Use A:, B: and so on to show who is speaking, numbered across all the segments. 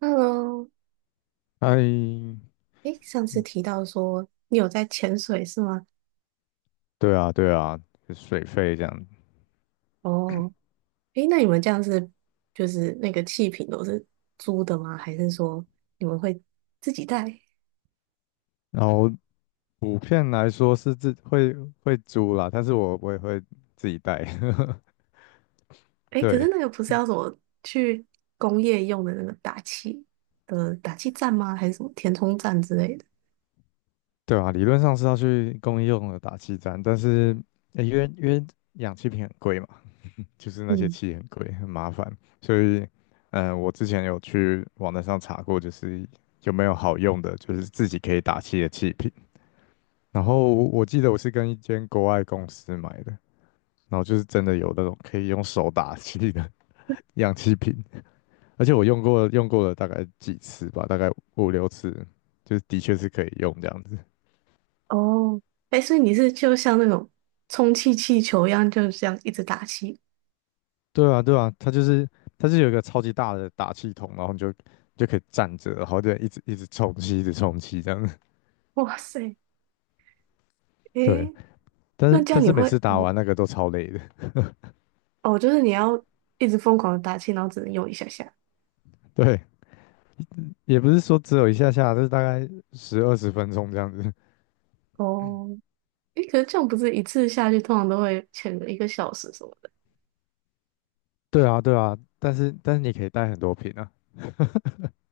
A: Hello，
B: 哎，
A: 诶，上次提到说你有在潜水是吗？
B: 对啊，对啊，就水费这样。
A: 哦，诶，那你们这样是就是那个气瓶都是租的吗？还是说你们会自己带？
B: 然后补片来说是自会租啦，但是我也会自己带。
A: 诶，可是
B: 对，
A: 那个不是要什么去工业用的那个打气的打气站吗？还是什么填充站之类的？
B: 对啊，理论上是要去公益用的打气站，但是、因为氧气瓶很贵嘛，就是那些
A: 嗯，
B: 气很贵，很麻烦，所以我之前有去网站上查过，就是有没有好用的，就是自己可以打气的气瓶。然后我记得我是跟一间国外公司买的。然后就是真的有那种可以用手打气的 氧气瓶，而且我用过了大概几次吧，大概5、6次，就是的确是可以用这样子。
A: 哦，诶，所以你是就像那种充气气球一样，就这样一直打气？
B: 对啊，对啊，它是有一个超级大的打气筒，然后你就可以站着，然后就一直一直充气，一直充气这样子。
A: 哇塞，
B: 对，
A: 诶，
B: 但
A: 那
B: 是
A: 这
B: 但
A: 样你
B: 是每
A: 会
B: 次打完那个都超累的。
A: 哦，就是你要一直疯狂的打气，然后只能用一下下。
B: 对，也不是说只有一下下，就是大概十二十分钟这样子。
A: 哦，诶，可是这样不是一次下去通常都会潜个一个小时什么的
B: 对啊，对啊，但是你可以带很多瓶啊。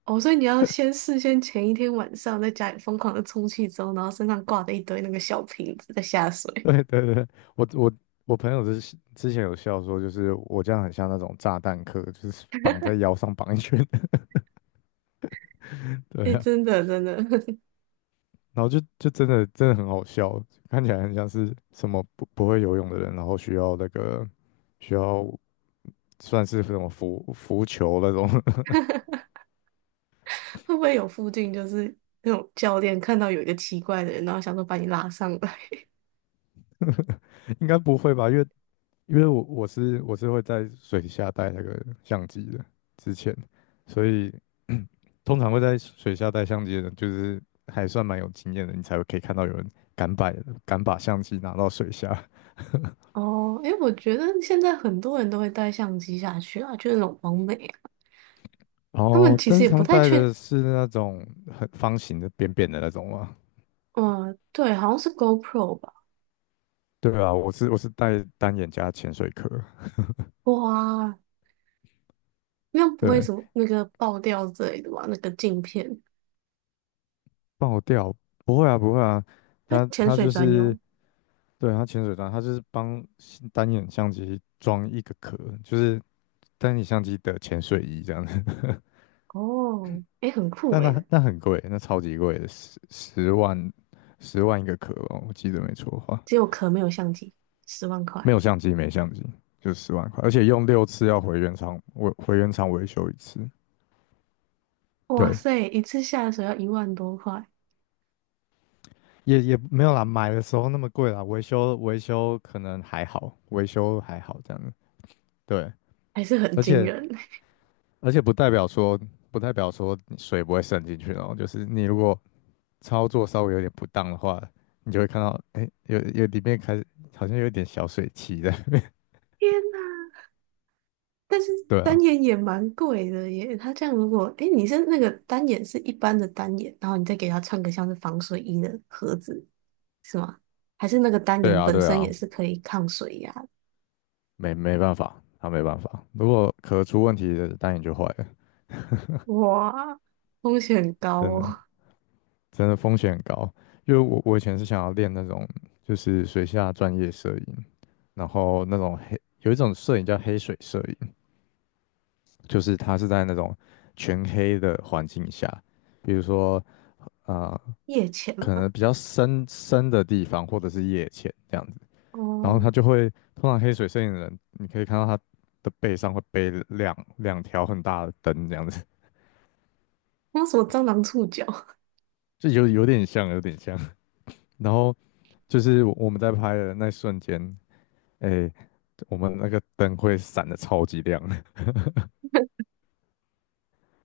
A: 哦，所以你要先事先前一天晚上在家里疯狂的充气之后，然后身上挂着一堆那个小瓶子在下 水。
B: 对对对，我我我朋友之前有笑说，就是我这样很像那种炸弹客，就是绑在腰上绑一圈的 对
A: 诶，
B: 啊，
A: 真的真的，
B: 然后就真的真的很好笑，看起来很像是什么不会游泳的人，然后需要那个需要算是什么浮球那种，
A: 会不会有附近就是那种教练看到有一个奇怪的人，然后想说把你拉上来？
B: 应该不会吧？因为我是会在水下带那个相机的，之前，所以通常会在水下带相机的人，就是还算蛮有经验的，你才会可以看到有人敢摆，敢把相机拿到水下。
A: 哦，诶，我觉得现在很多人都会带相机下去啊，就是那种网美啊，
B: 然
A: 他们
B: 后，
A: 其
B: 但
A: 实
B: 是
A: 也
B: 他
A: 不
B: 们
A: 太
B: 带
A: 确，
B: 的是那种很方形的、扁扁的那种吗？
A: 嗯、对，好像是 GoPro 吧。
B: 对啊，我是带单眼加潜水壳。
A: 哇，那不
B: 对
A: 会
B: 啊，
A: 什么那个爆掉之类的吧？那个镜片，
B: 爆掉不会啊，不会啊，
A: 它
B: 他
A: 潜
B: 他
A: 水
B: 就
A: 专
B: 是
A: 用
B: 对他潜水装，他就是帮单眼相机装一个壳，就是单眼相机的潜水衣这样。
A: 哦，诶，很酷
B: 但那
A: 诶，
B: 那很贵，那超级贵的，十万一个壳哦，我记得没错的话，
A: 只有壳没有相机，十万
B: 没
A: 块，
B: 有相机没相机，就10万块，而且用六次要回原厂维修一次，
A: 哇
B: 对，
A: 塞，一次下水要1万多块，
B: 也也没有啦，买的时候那么贵啦，维修可能还好，维修还好这样子，对，
A: 还是很
B: 而
A: 惊
B: 且
A: 人。
B: 而且不代表说你水不会渗进去哦，就是你如果操作稍微有点不当的话，你就会看到，哎，有里面开始好像有一点小水汽在那边，
A: 天呐，但是
B: 对
A: 单
B: 啊。
A: 眼也蛮贵的耶，它这样如果，诶，你是那个单眼是一般的单眼，然后你再给它穿个像是防水衣的盒子，是吗？还是那个单
B: 对
A: 眼
B: 啊，
A: 本
B: 对
A: 身也
B: 啊，
A: 是可以抗水压的？
B: 没办法，他没办法。如果壳出问题的，单眼就坏了，
A: 哇，风险很高
B: 真
A: 哦。
B: 的真的风险很高。因为我以前是想要练那种就是水下专业摄影，然后那种黑有一种摄影叫黑水摄影，就是它是在那种全黑的环境下，比如说啊、呃
A: 夜潜
B: 可
A: 嘛，
B: 能比较深的地方或者是夜潜这样子。然后
A: 哦，
B: 他就会，通常黑水摄影的人，你可以看到他的背上会背两条很大的灯，这样子，
A: 那什么蟑螂触角，
B: 就有点像，有点像。然后就是我们在拍的那瞬间，哎，我们那个灯会闪的超级亮，然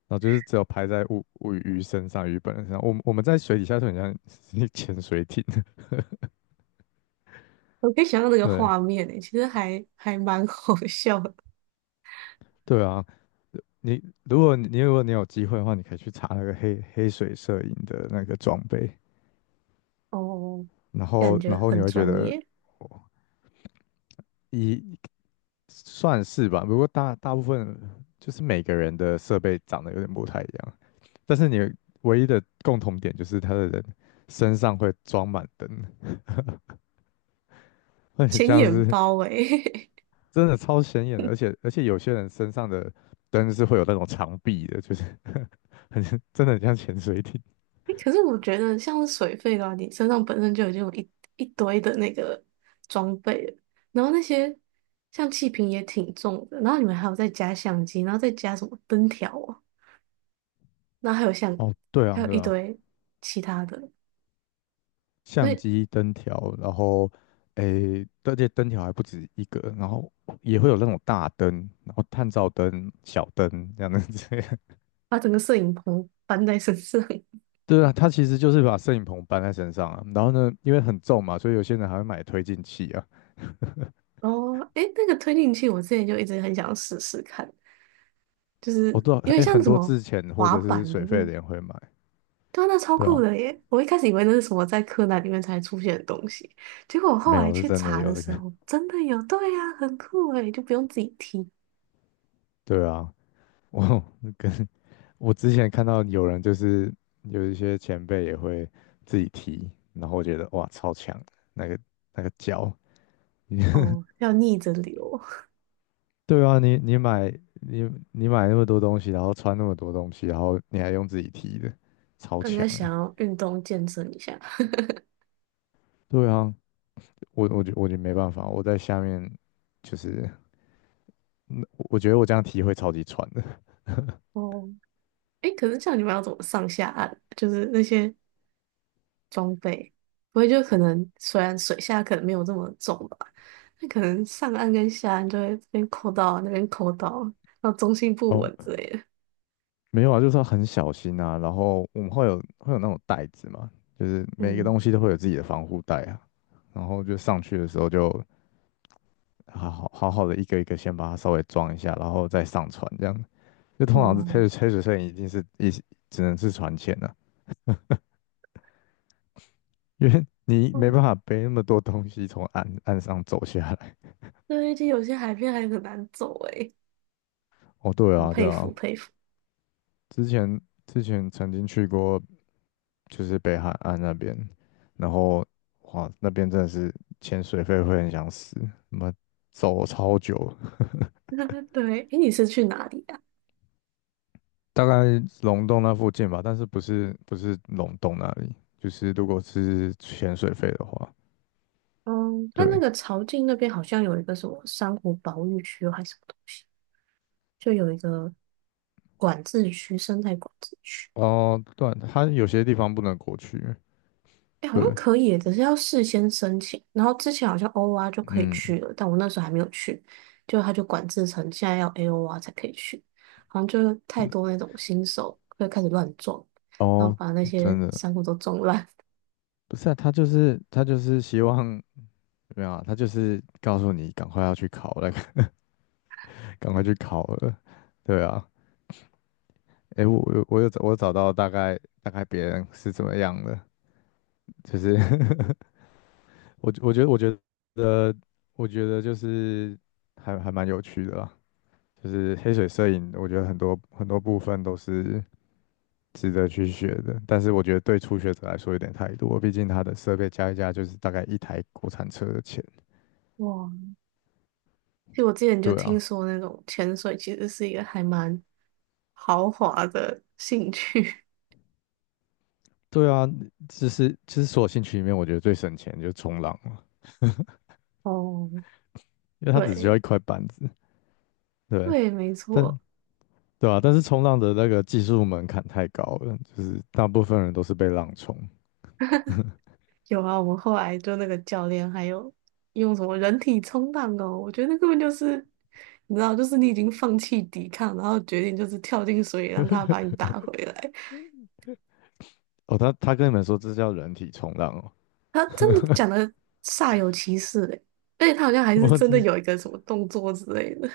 B: 后就是只有拍在鱼身上、鱼本人身上。我们在水底下就很像一潜水艇，
A: 我可以想象那 个
B: 对，
A: 画面诶，其实还蛮好笑的
B: 对啊。你如果你有机会的话，你可以去查那个黑水摄影的那个装备，
A: 哦，
B: 然
A: 感
B: 后
A: 觉
B: 然后你
A: 很
B: 会觉
A: 专
B: 得。
A: 业，
B: 一算是吧，不过大部分就是每个人的设备长得有点不太一样，但是你唯一的共同点就是他的人身上会装满灯，会很
A: 显
B: 像
A: 眼
B: 是。
A: 包诶。
B: 真的超显眼的，而且有些人身上的灯是会有那种长臂的，就是 很真的很像潜水艇。
A: 欸可是我觉得像是水费的话，你身上本身就已经有一堆的那个装备了，然后那些像气瓶也挺重的，然后你们还有再加相机，然后再加什么灯条啊，然后还有像
B: 哦，对
A: 还
B: 啊，
A: 有
B: 对
A: 一
B: 啊，
A: 堆其他的，所
B: 相
A: 以
B: 机、灯条，然后诶，而且灯条还不止一个，然后也会有那种大灯，然后探照灯、小灯这样的子。
A: 把整个摄影棚搬在身上，
B: 对啊，他其实就是把摄影棚搬在身上啊，然后呢，因为很重嘛，所以有些人还会买推进器啊。
A: 哦，诶，那个推进器我之前就一直很想试试看，就是
B: 我多少，
A: 有点
B: 哎，
A: 像
B: 很
A: 什
B: 多
A: 么
B: 之前或
A: 滑
B: 者是
A: 板的，
B: 水
A: 就
B: 费
A: 是
B: 的人会买，
A: 对啊，那超
B: 对
A: 酷
B: 啊，
A: 的耶！我一开始以为那是什么在柯南里面才出现的东西，结果我
B: 没
A: 后来
B: 有是
A: 去
B: 真的
A: 查
B: 有
A: 的
B: 这
A: 时
B: 个，
A: 候，真的有，对呀、很酷诶，就不用自己踢
B: 对啊，我跟我之前看到有人就是有一些前辈也会自己提，然后我觉得哇，超强，那个那个脚，
A: 哦，要逆着流。
B: 对啊，你买那么多东西，然后穿那么多东西，然后你还用自己提的，超
A: 人
B: 强
A: 家想
B: 哎、
A: 要运动健身一下
B: 对啊，我觉得没办法，我在下面就是，嗯我觉得我这样踢会超级喘的。
A: 哦，诶，可是像你们要怎么上下岸？就是那些装备，不会就可能虽然水下可能没有这么重吧，那可能上岸跟下岸就会这边扣到那边扣到，然后中 心不
B: 哦，
A: 稳之类的。
B: 没有啊，就是要很小心啊。然后我们会有那种袋子嘛，就是每一个
A: 嗯，
B: 东西都会有自己的防护袋啊。然后就上去的时候就好好的一个一个先把它稍微装一下，然后再上船这样。就通常是
A: 哇，
B: 黑水摄影一定是只能是船前了、啊因为你没办
A: 嗯，
B: 法背那么多东西从岸上走下来。
A: 对，就有些海边还很难走诶，
B: 哦，对
A: 很
B: 啊，对
A: 佩服
B: 啊，
A: 佩服。
B: 之前之前曾经去过，就是北海岸那边，然后哇，那边真的是潜水费会很想死，那么走超久，
A: 对，诶，你是去哪里啊？
B: 大概龙洞那附近吧，但是不是龙洞那里，就是如果是潜水费的话，
A: 嗯，它那
B: 对，
A: 个潮境那边好像有一个什么珊瑚保育区还是什么东西，就有一个管制区，生态管制区。
B: 哦，对，它有些地方不能过去，
A: 哎，好像
B: 对，
A: 可以耶只是要事先申请。然后之前好像 OR 就可以
B: 嗯，
A: 去了，但我那时候还没有去，就他就管制成现在要 AOR 才可以去，好像就是太
B: 嗯，
A: 多那种新手会开始乱撞，然后
B: 哦，
A: 把那
B: 真
A: 些
B: 的
A: 珊瑚都撞烂。
B: 不是啊，他就是希望。没有啊，他就是告诉你赶快要去考那个，赶快去考了。对啊，诶，我找到大概别人是怎么样的，就是 我我觉得我觉得我觉得就是还蛮有趣的啦，就是黑水摄影，我觉得很多很多部分都是值得去学的，但是我觉得对初学者来说有点太多，毕竟它的设备加一加就是大概一台国产车的钱。
A: 哇，就我之前就
B: 对
A: 听
B: 啊，
A: 说那种潜水其实是一个还蛮豪华的兴趣。
B: 对啊，就是就是所有兴趣里面，我觉得最省钱就是冲浪嘛，
A: 哦，
B: 因为它只需要
A: 对
B: 一块板子。对，
A: 对，没错。
B: 但对啊，但是冲浪的那个技术门槛太高了，就是大部分人都是被浪冲。
A: 有啊，我们后来就那个教练还有用什么人体冲浪哦，我觉得那根本就是，你知道，就是你已经放弃抵抗，然后决定就是跳进水里让他把你 打回来。
B: 哦，他跟你们说这叫人体冲浪哦，
A: 他真的 讲的煞有其事嘞，而且他好像还是
B: 我
A: 真的
B: 真是
A: 有一个什么动作之类的。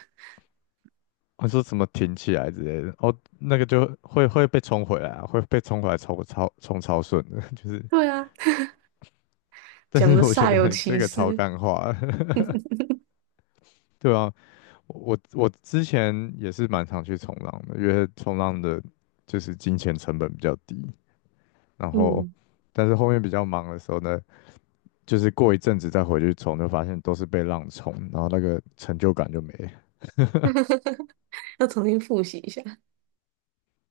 B: 我说什么挺起来之类的，哦，那个就会被冲回来啊，会被冲回来冲超顺的，就是，
A: 对啊，
B: 但
A: 讲的
B: 是我觉
A: 煞有
B: 得你这
A: 其
B: 个超
A: 事，
B: 干话，对啊，我之前也是蛮常去冲浪的，因为冲浪的就是金钱成本比较低，然后
A: 嗯，
B: 但是后面比较忙的时候呢，就是过一阵子再回去冲，就发现都是被浪冲，然后那个成就感就没了。
A: 要重新复习一下。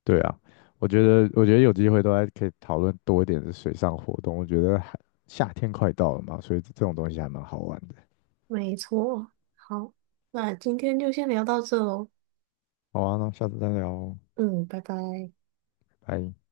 B: 对啊，我觉得有机会都还可以讨论多一点的水上活动。我觉得还夏天快到了嘛，所以这种东西还蛮好玩的。
A: 没错，好，那今天就先聊到这喽，
B: 好啊，那下次再聊哦，
A: 嗯，拜拜。
B: 拜。